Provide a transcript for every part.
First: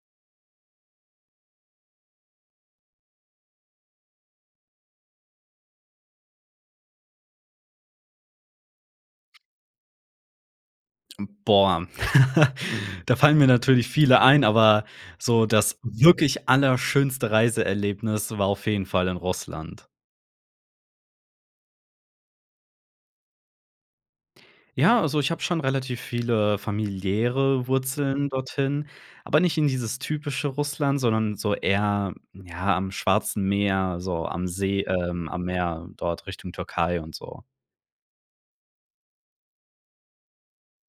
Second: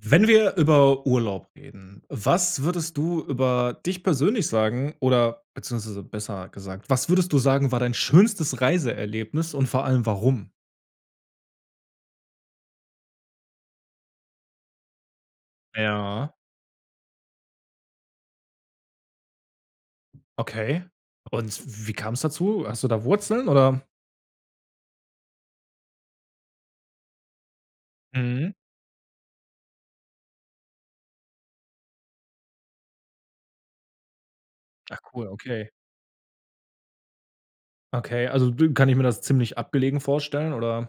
Wenn wir über Urlaub reden, was würdest du über dich persönlich sagen oder beziehungsweise besser gesagt, was würdest du sagen, war dein schönstes Reiseerlebnis und vor allem warum? Hm, boah. Da fallen mir natürlich viele ein, aber so das Ja. wirklich allerschönste Reiseerlebnis war auf jeden Fall in Russland. Okay. Und w wie kam es dazu? Hast du da Wurzeln, oder? Ja, also, ich habe schon relativ viele familiäre Wurzeln Mhm. dorthin, aber nicht in dieses typische Russland, sondern so eher, ja, am Schwarzen Meer, so am See, Ach cool, ähm, am okay. Meer dort Richtung Türkei und so. Okay, also du kann ich mir das ziemlich abgelegen vorstellen, oder?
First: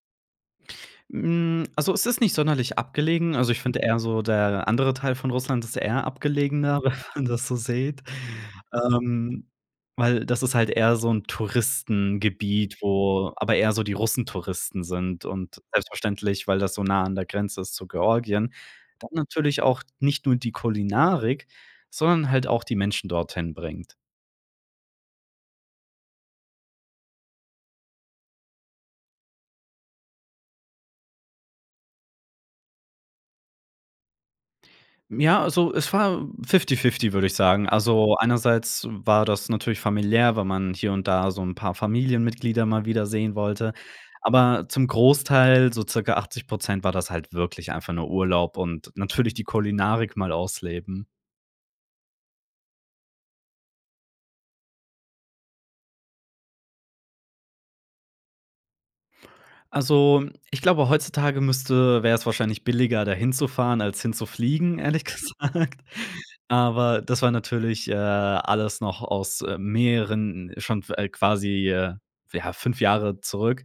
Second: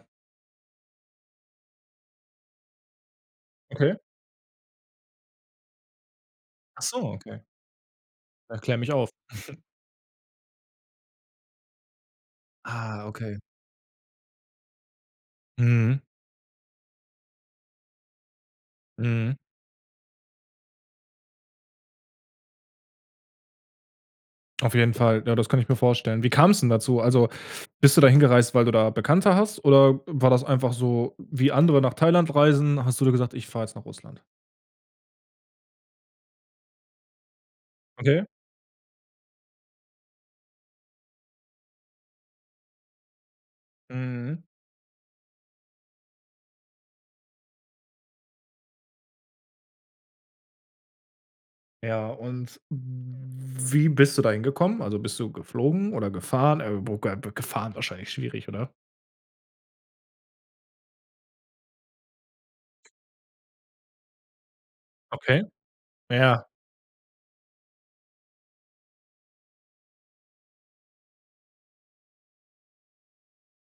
Hm, also, es ist nicht sonderlich abgelegen. Also, ich finde Okay. eher so der andere Teil von Russland, das ist eher abgelegener, Ach wenn so, man okay. das so seht, Na, klär mich auf. ähm, weil das ist halt eher so 'n Touristengebiet, Ah, wo okay. aber eher so die Russentouristen sind und Mhm. selbstverständlich, weil das so nah an der Grenze ist zu Georgien. Dann Mhm. natürlich auch nicht nur die Kulinarik, sondern halt auch die Menschen dorthin bringt. Auf jeden Fall. Ja, das kann ich mir vorstellen. Wie kam es denn dazu? Also, bist du da hingereist, weil du da Bekannte hast? Oder war das einfach so, wie andere nach Thailand reisen, hast du dir gesagt: „Ich fahre jetzt nach Russland“? Ja, also, es war fifty fifty, würde ich sagen. Also, Okay. einerseits war das natürlich familiär, weil man hier und da so 'n paar Familienmitglieder mal wieder sehen wollte, Mhm. aber zum Großteil, so circa 80 %, war das halt wirklich einfach nur Urlaub und natürlich die Kulinarik mal ausleben. Ja, und wie bist du da hingekommen? Also, bist du geflogen oder gefahren? Äh, wo ge gefahren wahrscheinlich schwierig, oder? Also, ich glaube, heutzutage müsste wäre es wahrscheinlich billiger, da hinzufahren, als hinzufliegen, ehrlich Okay. gesagt. Ja. Aber, das war natürlich, äh, alles noch aus mehreren schon f äh, quasi, ja, 5 Jahre zurück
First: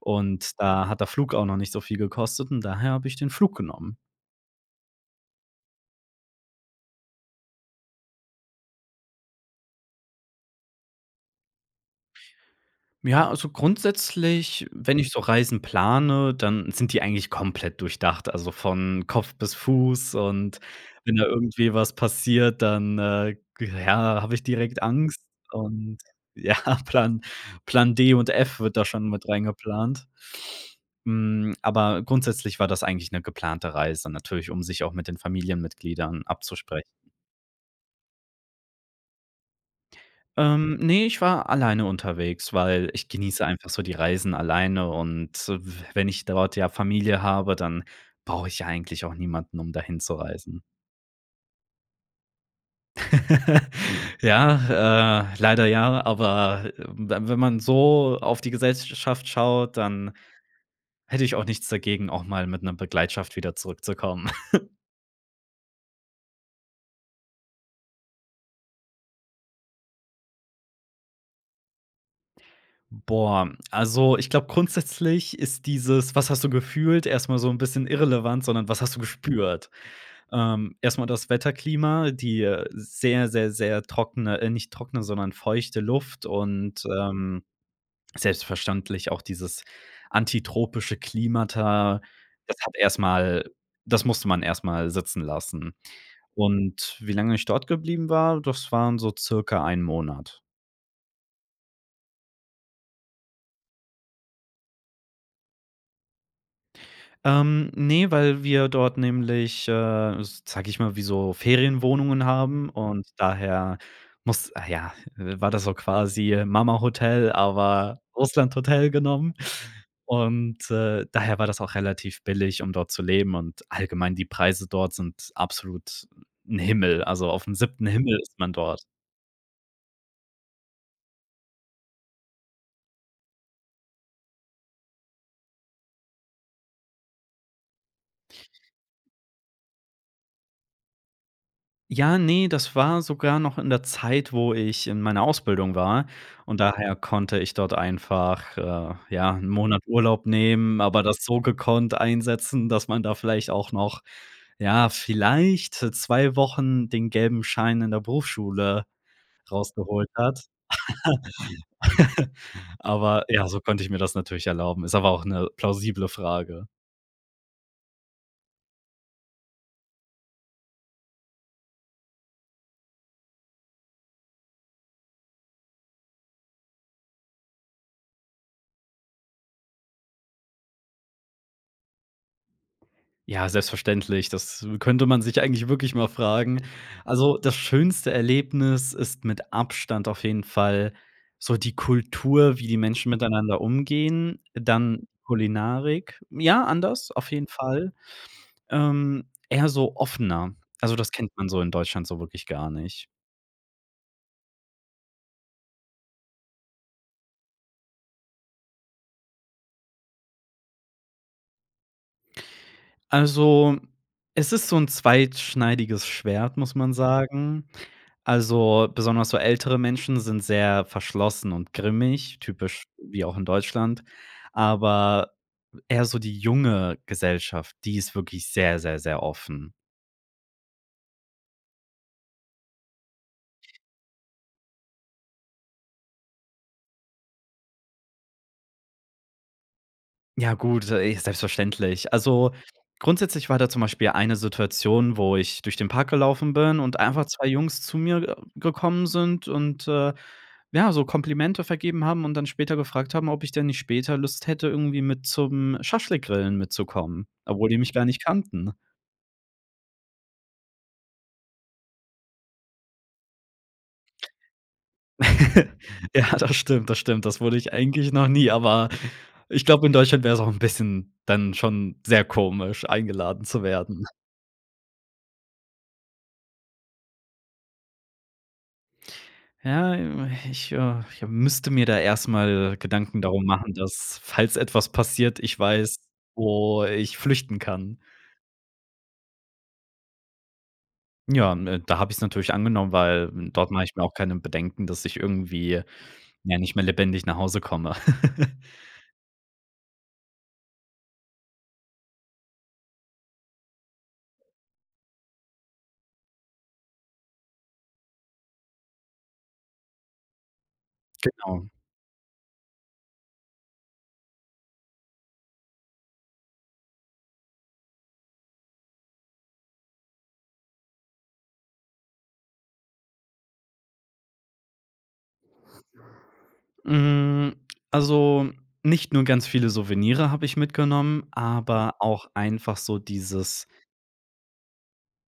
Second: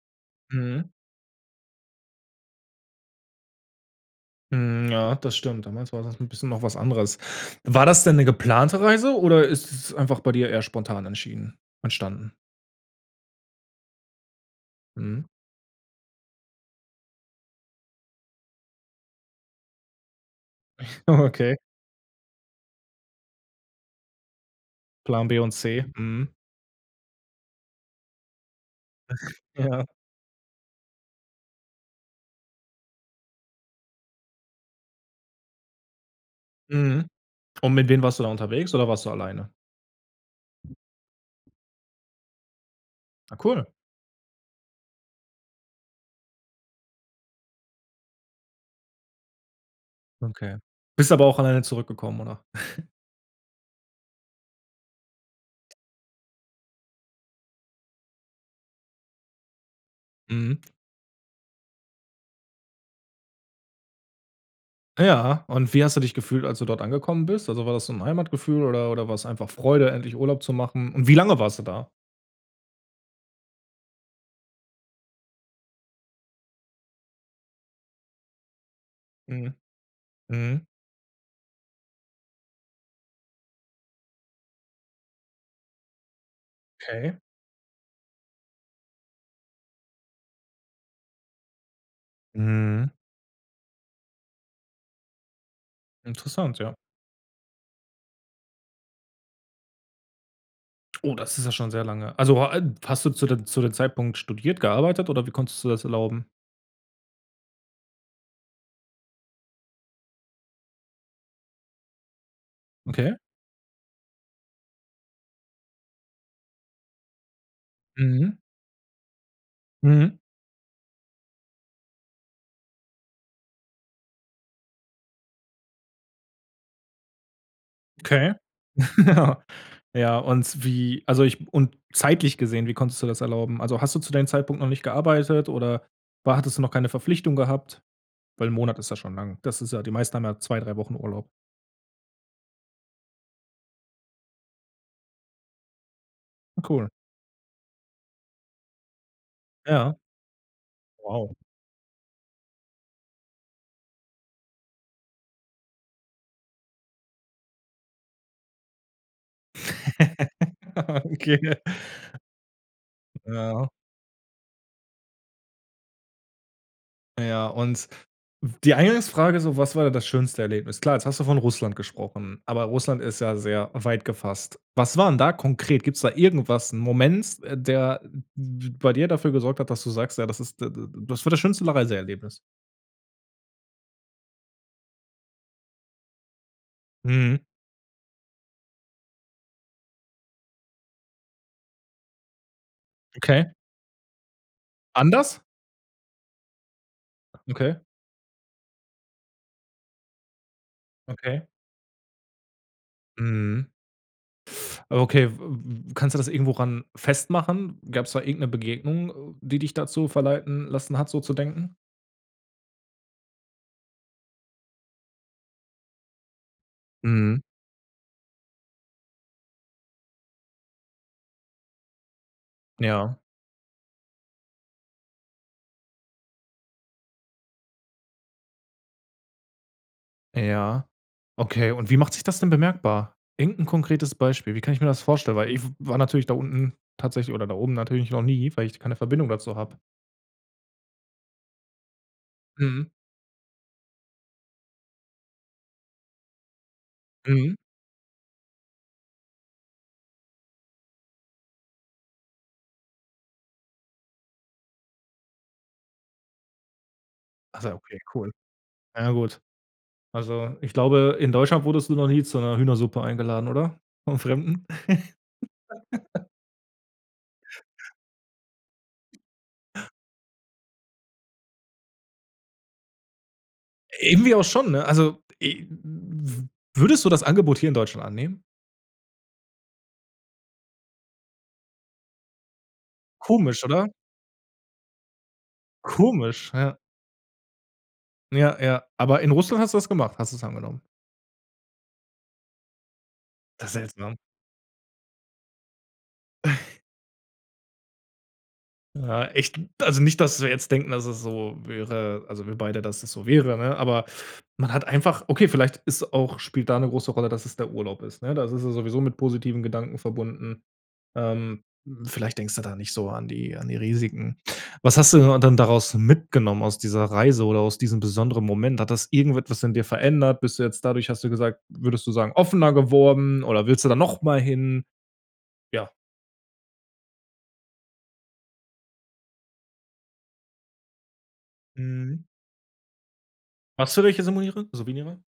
und Mhm. da hat der Flug auch noch nicht so viel gekostet und daher habe ich den Flug genommen. Hm. Ja, das stimmt. Damals war das 'n bisschen noch was anderes. War das denn 'ne geplante Reise oder ist es einfach bei dir eher spontan entschieden entstanden? Ja, also, grundsätzlich, wenn ich so Mhm. Reisen plane, dann sind die eigentlich komplett durchdacht, also von Kopf bis Fuß. Und wenn da Okay. irgendwie was passiert, dann, äh, ja, habe ich direkt Angst. Plan B und C. Und Mhm. ja, Plan Plan D und F wird da schon mit Ja. reingeplant. Hm, aber grundsätzlich war das eigentlich 'ne geplante Reise natürlich, um sich auch mit den Familienmitgliedern abzuspre Mhm. Und mit wem warst du da unterwegs oder warst du alleine? Ähm, ne, ich war alleine unterwegs, weil ich Ah, genieße einfach cool. so die Reisen alleine. Und w wenn ich dort ja Familie habe, dann brauche ich ja eigentlich auch niemanden, um dahin zu Okay. reisen. Bist aber auch alleine zurückgekommen, oder? Ja, äh, leider ja, aber, äh, we wenn man so auf die Gesellsch schaft schaut, dann Mhm. hätte ich auch nichts dagegen, auch mal mit 'ner Begleitung wieder zurückzukommen. Ja. Und wie hast du dich gefühlt, als du dort angekommen bist? Also, war das so 'n Heimatgefühl oder oder war's einfach Freude, endlich Urlaub zu machen? Und wie lange warst du da? Boah, also, ich glaube grundsätzlich ist dieses: „Was hast du gefühlt“, erst mal so 'n bisschen irrelevant, sondern: „Was hast du Mhm, gespürt?“ mhm. Ähm, erst mal das Wetterklima, die, äh, sehr, sehr, sehr trockene äh, nicht trockene, sondern feuchte Luft und, Okay. ähm, selbstverständlich auch dieses antitropische Klimata. Das hat Mhm. erst mal das musste man erst mal sitzen lassen. Interessant, ja. Und wie lange ich dort geblieben war, das waren so circa 1 Monat. Oh, das ist ja schon sehr lange. Also, o a hast du zu dem zu dem Zeitpunkt studiert, gearbeitet oder wie konntest du das erlauben? Ähm, ne, weil wir dort nämlich, äh, sage ich mal, wie so Ferienwohnungen haben und Okay. daher muss ah, ja, äh, war das so quasi Mamahotel, aber Mhm. Russlandhotel genommen. Mhm. Und, äh, daher war das auch relativ billig, um dort zu leben, und allgemein die Preise dort sind absolut 'n Himmel. Also aufm 7. Himmel Okay. ist man dort. Ja. Ja, und wie also ich und zeitlich gesehen, wie konntest du das erlauben? Also, hast du zu deinem Zeitpunkt noch nicht gearbeitet oder war hattest du noch keine Verpflichtung gehabt? Weil 'n Monat ist ja schon lang. Das ist ja die meisten haben ja 2, 3 Wochen Urlaub. Ja, ne, das war sogar noch in der Zeit, wo ich in meiner Ausbildung war, und Cool. daher konnte ich dort einfach, äh, ja, 'n Monat Ja. Urlaub nehmen, aber das Wow. so gekonnt einsetzen, dass man da vielleicht auch noch, ja, vielleicht 2 Wochen den gelben Schein in der Berufsschule rausgeholt hat. Okay, ne? Aber ja, so Ja. konnte ich mir das natürlich erlauben. Ist aber auch 'ne plausible Frage. Ja, und w die Eingangsfrage so: „Was war das schönste Erlebnis?“ Klar, jetzt hast du von Russland gesprochen, aber Russland ist ja sehr weit gefasst. Was war denn da konkret? Gibt's da irgendwas 'n Moment, der b bei dir dafür gesorgt hat, dass du sagst: „Ja, das ist d d d das war das schönste la Reiseerlebnis?“ Ja, selbstverständlich. Das könnte man sich eigentlich wirklich mal fragen. Also, Mhm. das schönste Erlebnis ist mit Abstand auf jeden Fall so die Kultur, wie die Menschen Okay. miteinander umgehen. Dann Anders? Kulinarik ja, anders auf jeden Okay. Fall. Ähm, eher so offener. Also, das kennt Okay. man so in Deutschland so wirklich gar nicht. Mhm. Okay. W w kannst du das irgendwo ran festmachen? Gab's da irgend 'ne Begegnung, die dich dazu verleiten lassen hat, so zu denken? Also, es ist so 'n zweischneidiges Schwert, muss man Mhm. sagen. Also, besonders so ältere Menschen sind sehr verschlossen und grimmig, typisch, Ja. wie auch in Deutschland, aber eher so die junge Gesellschaft, die ist wirklich sehr, sehr, sehr offen. Ja. Okay. Und wie macht sich das denn bemerkbar? Irgend 'n konkretes Beispiel. Wie kann ich mir das vorstellen? Weil ich war natürlich da unten tatsächlich oder da oben natürlich noch nie, weil ich keine Verbindung dazu habe. Ja gut, äh, selbstverständlich. Also, Mhm. grundsätzlich war da zum Beispiel eine Situation, wo ich durch den Park gelaufen bin und einfach 2 Mhm. Jungs zu mir [unintelligible] gekommen sind und, äh, ja, so Komplimente vergeben haben und dann später gefragt haben, ob ich denn nicht später Lust hätte, irgendwie mit zum Schaschlik-Grillen mitzukommen, obwohl Achso, die mich okay, gar nicht cool. kannten. Ja, gut. Also ich glaube, in Deutschland wurdest du noch nie zu 'ner Hühnersuppe eingeladen oder? Vom Fremden? Ja, das stimmt, das stimmt. Das wurde ich eigentlich noch nie, aber ich glaub, in Deutschland wär es auch 'n bisschen dann schon sehr komisch, eingeladen zu werden. Irgendwie auch schon, ne? Also e w w würdest du das Angebot hier in Deutschland annehmen? Ja, äh, ich äh ich müsste mir da erstmal Gedanken darum Komisch, machen, oder? dass, falls etwas passiert, ich weiß, Komisch, ja. wo ich flüchten kann. Ja, ja. Aber in Russland hast du das gemacht. Hast du es angenommen? Ja, m äh, da habe ich's natürlich angenommen, weil, hm, dort Das mache ich mir auch seltsam. keine Bedenken, dass ich irgendwie, ja, nicht mehr lebendig nach Hause komme. Ja, echt also, nicht, dass wir jetzt denken, dass es so wäre also, wir beide, dass es so wäre, ne? Aber man hat einfach okay, vielleicht ist auch spielt da 'ne große Rolle, dass es der Urlaub ist, ne? Da ist es sowieso mit positiven Gedanken verbunden. Ähm, Genau. vielleicht denkst du da nicht so an die an die Risiken. Was hast du und dann daraus mitgenommen aus dieser Reise oder aus diesem besonderen Moment? Hat das irgendetwas in dir verändert? Bist du jetzt dadurch hast du gesagt würdest du sagen offener geworden oder willst du da noch mal hin? Ja. Hm, also, nicht nur ganz viele Souvenirs habe ich mitgenommen, aber Mhm. auch einfach so dieses Hast du welche Samoire Souvenirs?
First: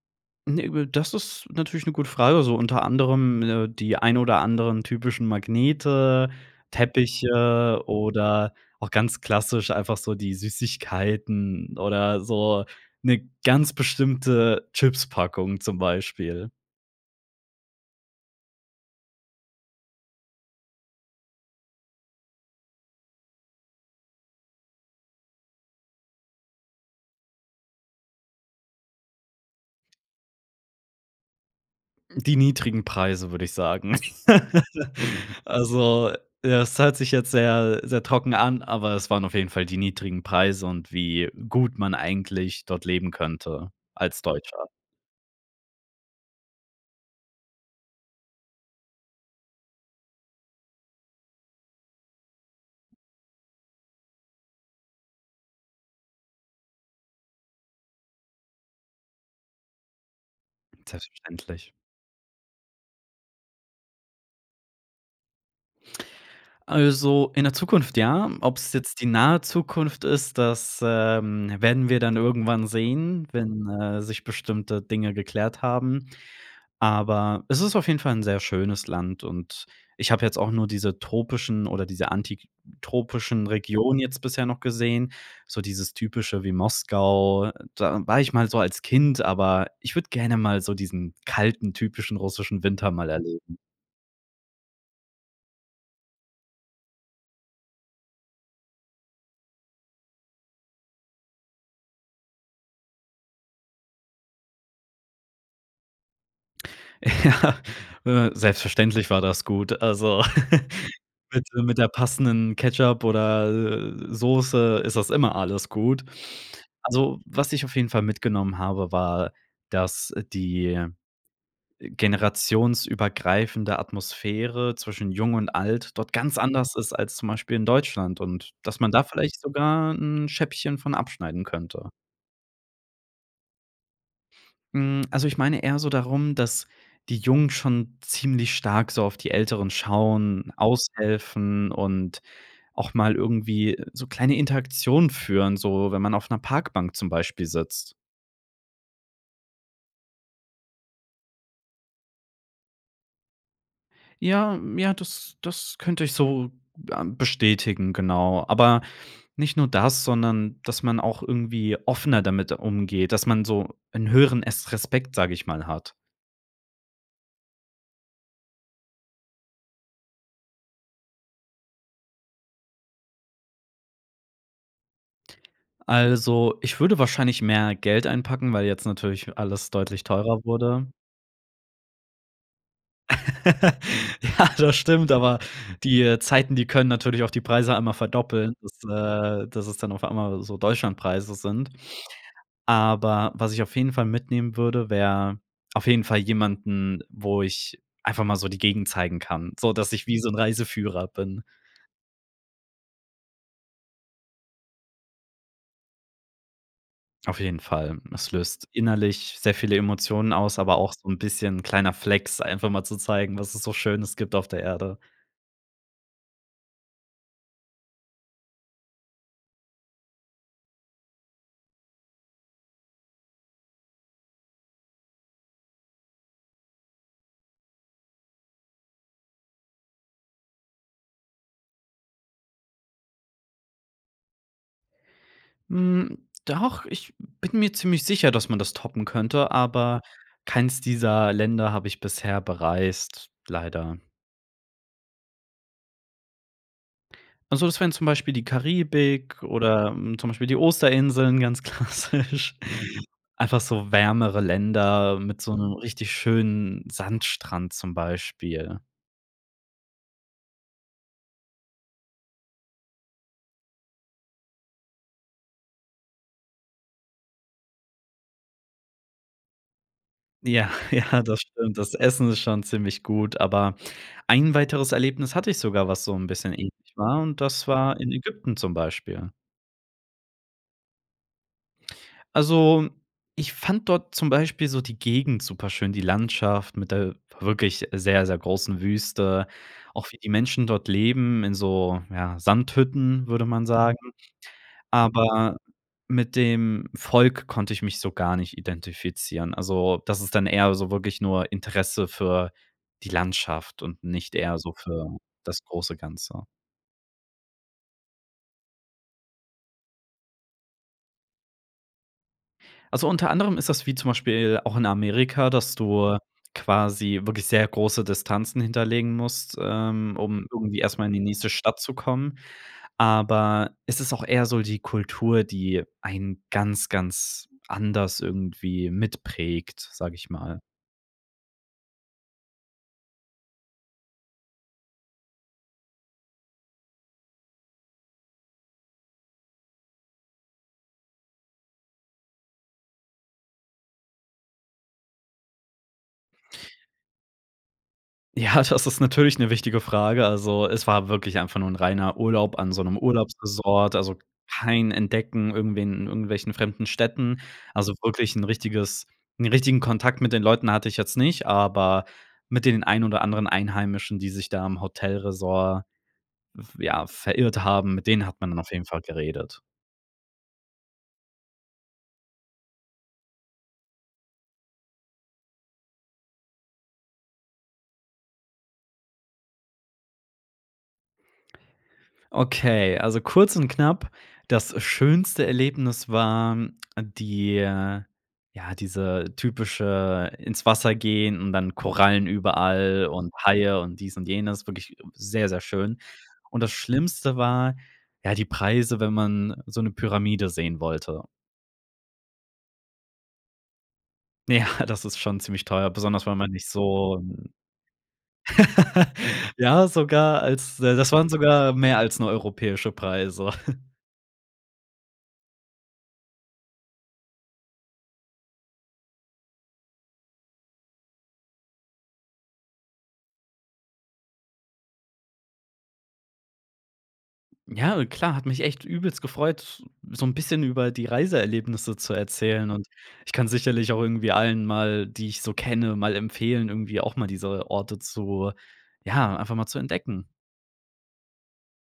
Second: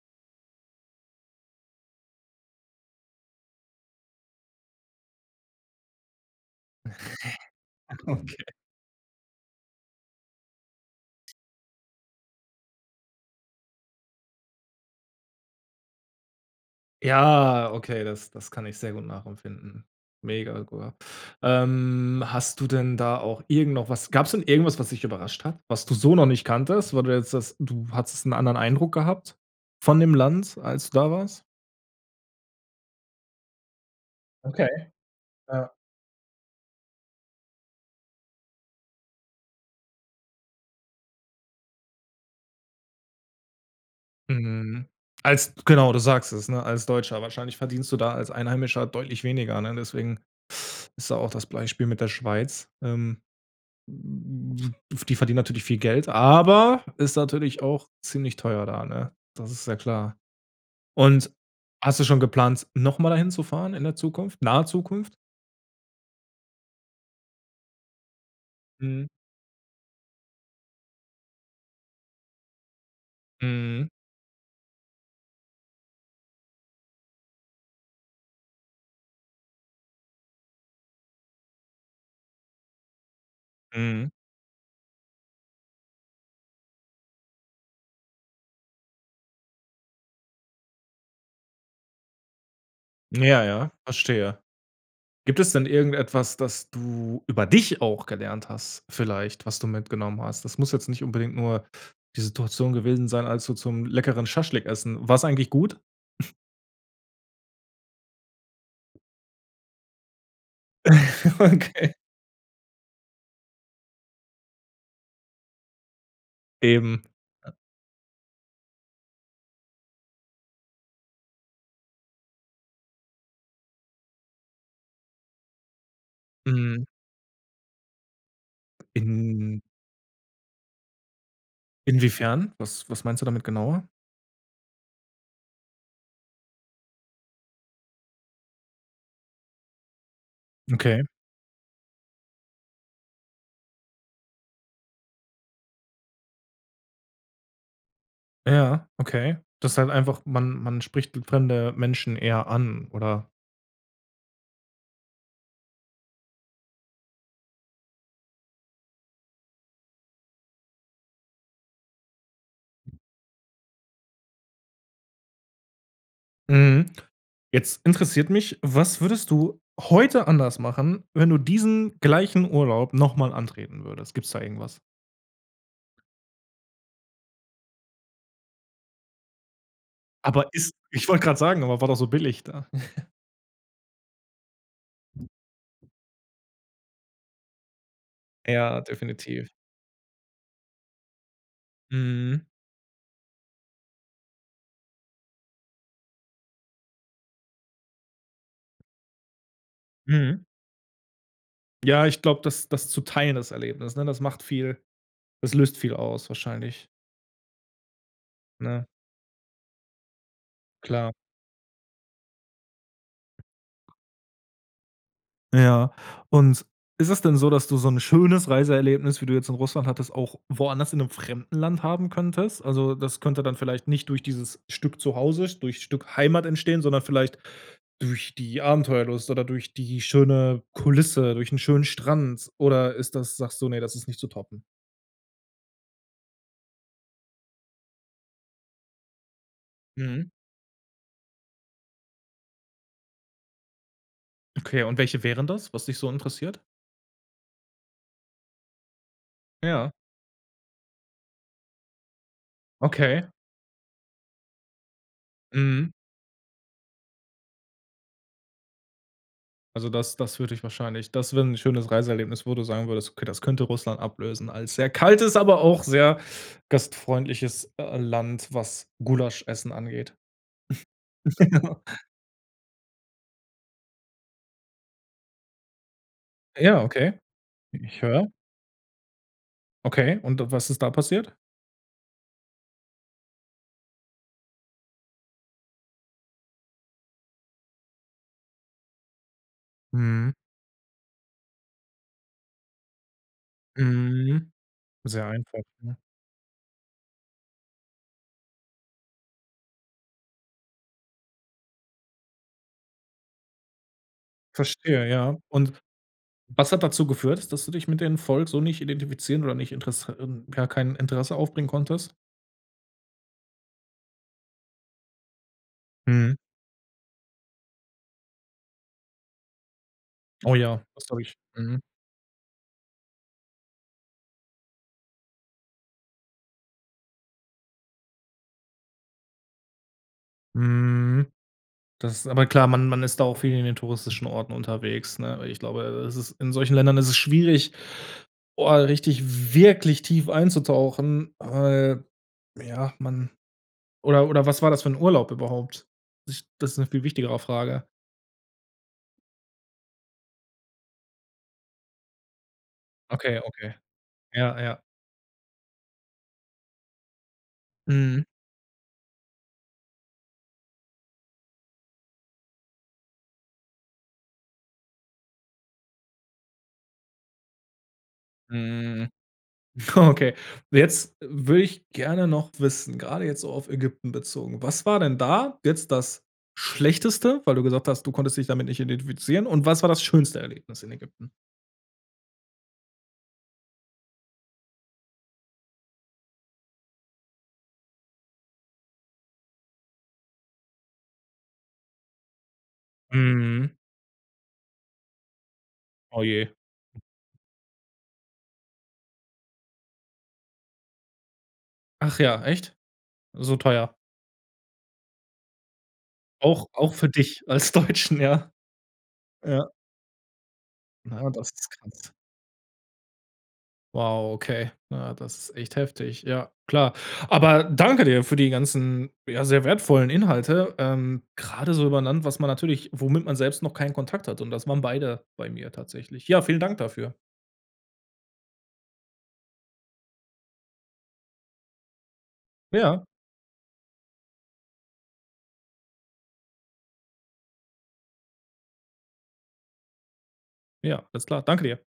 ne, w das ist natürlich 'ne gute Frage, so unter anderem, ne, die ein oder anderen typischen Magnete, Teppiche Okay. oder auch ganz klassisch einfach so die Süßigkeiten oder so 'ne ganz bestimmte Chips-Packung zum Beispiel. Ja, okay, das das kann ich sehr gut nachempfinden. Mega, gu ähm, hast du denn da auch irgend noch was gab es denn irgendwas, was dich überrascht hat? Was du so noch nicht kanntest? Weil du jetzt sagst, du hattest 'n anderen Eindruck gehabt von dem Land, als du da warst? Die niedrigen Preise, würde ich sagen. Okay. Ja. Also, ja das hört sich jetzt sehr, sehr trocken an, aber es waren auf jeden Fall die niedrigen Preise und wie gut man eigentlich dort leben könnte als Deutscher. Mhm. Als genau, du sagst es, ne, als Deutscher. Wahrscheinlich verdienst du da als Einheimischer deutlich weniger, ne? Deswegen ist da auch das Beispiel mit der Schweiz. Ähm. F die verdienen natürlich viel Geld, aber ist natürlich auch ziemlich teuer da, ne? Das ist ja klar. Und, Selbstverständlich. hast du schon geplant, noch mal da hinzufahren in der Zukunft, nahe Zukunft? Also, in der Zukunft ja, ob es jetzt die Mhm. nahe Zukunft ist, das, ähm, werden wir dann irgendwann sehen, wenn, Mhm. äh, sich bestimmte Dinge geklärt haben, aber es ist auf jeden Fall 'n sehr schönes Land und ich habe jetzt auch nur diese tropischen oder diese antitropischen Regionen Mhm. jetzt bisher noch gesehen. So dieses Typische wie Moskau, da war ich mal so als Kind, aber ich würde gerne mal so diesen kalten, typischen russischen Winter mal Ja, erleben. ja. Verstehe. Gibt es denn irgendetwas, das du über dich auch gelernt hast vielleicht, was du mitgenommen hast? Das muss jetzt nicht unbedingt nur die Situation gewesen sein, als du zum leckeren Schaschlik essen war's eigentlich gut? Ja. Äh, selbstverständlich war das gut. Also, mit, äh, mit der Okay. passenden Ketchup oder, äh, Soße ist das immer alles gut. Eben. Also, was ich auf jeden Fall mitgenommen habe, war, dass die, äh, generationsübergreifende Atmosphäre zwischen Jung und Alt dort ganz anders Mhm. ist als zum Beispiel in Deutschland und dass man da vielleicht In sogar 'n Scheibchen von abschneiden könnte. Inwiefern? Was was meinst du damit genauer? Mhm, also, ich meine eher so darum, dass die Jungen schon ziemlich stark so auf die Älteren schauen, Okay. aushelfen und auch mal irgendwie so kleine Interaktionen führen, so, wenn man auf 'ner Parkbank zum Beispiel sitzt. Ja, okay. Das ist halt einfach, man man spricht fremde Menschen eher an, oder? Ja m ja, das das könnte ich so, ähm, bestätigen, genau. Aber nicht nur das, sondern dass man auch irgendwie offener damit umgeht, dass man so 'n höheren Es Respekt, sage ich mal, hat. Mmh. Jetzt interessiert mich, was würdest du heute anders machen, wenn du diesen gleichen Urlaub noch mal antreten würdest? Gibt es da irgendwas? Also, ich würde wahrscheinlich mehr Geld einpacken, weil jetzt natürlich alles deutlich teurer Aber ist wurde. ich wollte grad sagen, aber war doch so billig da. Ja, das stimmt, aber die, äh, Zeiten, die können natürlich auch die Preise einmal verdoppeln, Ja, dass, definitiv. äh, dass es dann auf einmal so Deutschlandpreise sind. Mhm. Aber was ich auf jeden Fall mitnehmen würde, wäre auf jeden Fall jemanden, wo ich einfach mal so die Gegend zeigen kann, sodass ich wie so 'n Mhm. Reiseführer bin. Ja, ich glaube, das das zu teilen das Erlebnis, ne? Das macht viel das löst viel aus wahrscheinlich. Auf jeden Fall. Das löst Ne? innerlich sehr viele Emotionen aus, aber auch so Klar. 'n bisschen kleiner Flex, einfach mal zu zeigen, was es so Schönes gibt auf der Erde. Ja. Und ist es denn so, dass du so 'n schönes Reiseerlebnis, wie du jetzt in Russland hattest, auch woanders in 'nem fremden Land haben könntest? Also, das könnte dann vielleicht nicht durch dieses Stück zu Hause, durch Stück Heimat entstehen, sondern vielleicht durch die Abenteuerlust oder durch die schöne Kulisse, durch 'n schönen Strand? Oder ist das sagst du: „Ne, das ist nicht zu toppen.“? Hm, doch, ich bin mir ziemlich sicher, dass man das toppen könnte, aber Mhm. keins dieser Länder habe ich bisher bereist, leider. Okay, und welche wären das, was dich so interessiert? Also, das wären zum Beispiel die Karibik oder, Ja. hm, zum Beispiel die Osterinseln ganz klassisch. Okay. Einfach so wärmere Länder mit so 'nem Mhm. richtig schönen Sandstrand zum Beispiel. Also, das das würde dich wahrscheinlich das wäre 'n schönes Reiseerlebnis, wo du sagen würdest: „Okay, das könnte Russland ablösen als sehr kaltes, aber auch sehr gastfreundliches, äh, Land“, was Gulaschessen angeht. Ja, ja, das stimmt. Das Essen ist schon ziemlich gut, aber ein weiteres Erlebnis hatte ich sogar, was so 'n bisschen ähnlich Ja, okay. war und das Ich war in höre. Ägypten zum Beispiel. Okay, und, äh, was ist da passiert? Also, ich fand dort zum Beispiel so die Gegend superschön, die Landschaft mit der wirklich sehr, sehr großen Wüste. Auch wie die Mhm. Menschen dort leben, in so, ja, Sandhütten, würde man sagen. Mhm. Sehr Aber einfach, ne? mit dem Volk konnte ich mich so gar nicht identifizieren. Also, das ist dann eher so wirklich nur Interesse für die Landschaft und nicht eher so Verstehe, für ja. das Und, große Ganze. was hat dazu geführt, dass du dich mit dem Volk so nicht identifizieren oder nicht Interess ähm ja, kein Interesse aufbringen konntest? Also, unter anderem ist das wie zum Beispiel auch in Amerika, dass du Mhm. quasi wirklich sehr große Distanzen hinterlegen musst, ähm, um Oh irgendwie ja, erst das mal in die glaube ich, nächste Stadt mhm. zu kommen. Aber es ist auch eher so die Kultur, die einen ganz, ganz anders irgendwie mitprägt, sage ich mal. Mhm. Das aber klar, man man ist da auch viel in den touristischen Orten unterwegs, ne? Weil ich glaube, äh, es ist in solchen Ländern ist es schwierig, boah, richtig wirklich tief einzutauchen, weil, ja, man oder oder was war das für 'n Urlaub überhaupt? [unintelligible] Das ist 'ne viel wichtigere Frage. Ja, das ist natürlich 'ne wichtige Frage. Also, es war wirklich einfach nur 'n reiner Urlaub an so 'nem Okay, okay. Urlaubsressort, also Ja, ja. kein Entdecken irgendwie in irgendwelchen fremden Städten. Also Mhm. wirklich 'n richtiges 'n richtigen Kontakt mit den Leuten hatte ich jetzt nicht, aber mit den ein oder anderen Einheimischen, die sich da am Hotelressort v ja, verirrt haben, mit denen hat man dann auf jeden Fall Mhm. geredet. Okay. Jetzt würde ich gerne noch wissen, grade jetzt so auf Ägypten bezogen: Was war denn da jetzt das Schlechteste? Weil du gesagt hast, du konntest dich damit nicht identifizieren. Und was war das schönste Erlebnis in Ägypten? Okay, also kurz und knapp. Das schönste Erlebnis war die äh, ja, diese typische ins Wasser gehen und dann Korallen überall und Mhm. Haie und dies und jenes, wirklich sehr, sehr schön. Oh, je. Und das Schlimmste war, ja, die Preise, wenn man so 'ne Pyramide sehen wollte. Ach ja, echt? So teuer? Ja, das ist schon ziemlich teuer, besonders, weil man Auch nicht auch für so dich 'n als Deutschen, ja? Ja. Ja, sogar als da das waren Na, das ist sogar mehr krass. als nur europäische Preise. Wow, okay. Ja, das ist echt heftig. Ja, klar. Aber danke dir für die ganzen, ja, sehr wertvollen Inhalte, ähm, grade so über 'n Land, was man natürlich womit man selbst noch keinen Kontakt hatte, und das waren beide bei mir tatsächlich. Ja, vielen Dank dafür. Ja, klar, hat mich echt übelst gefreut, so 'n bisschen über die Reiseerlebnisse zu erzählen. Und Ja. ich kann sicherlich auch irgendwie allen mal, die ich so kenne mal empfehlen, irgendwie auch mal diese Orte zu, ja, einfach mal zu entdecken. Ja, alles klar. Danke dir.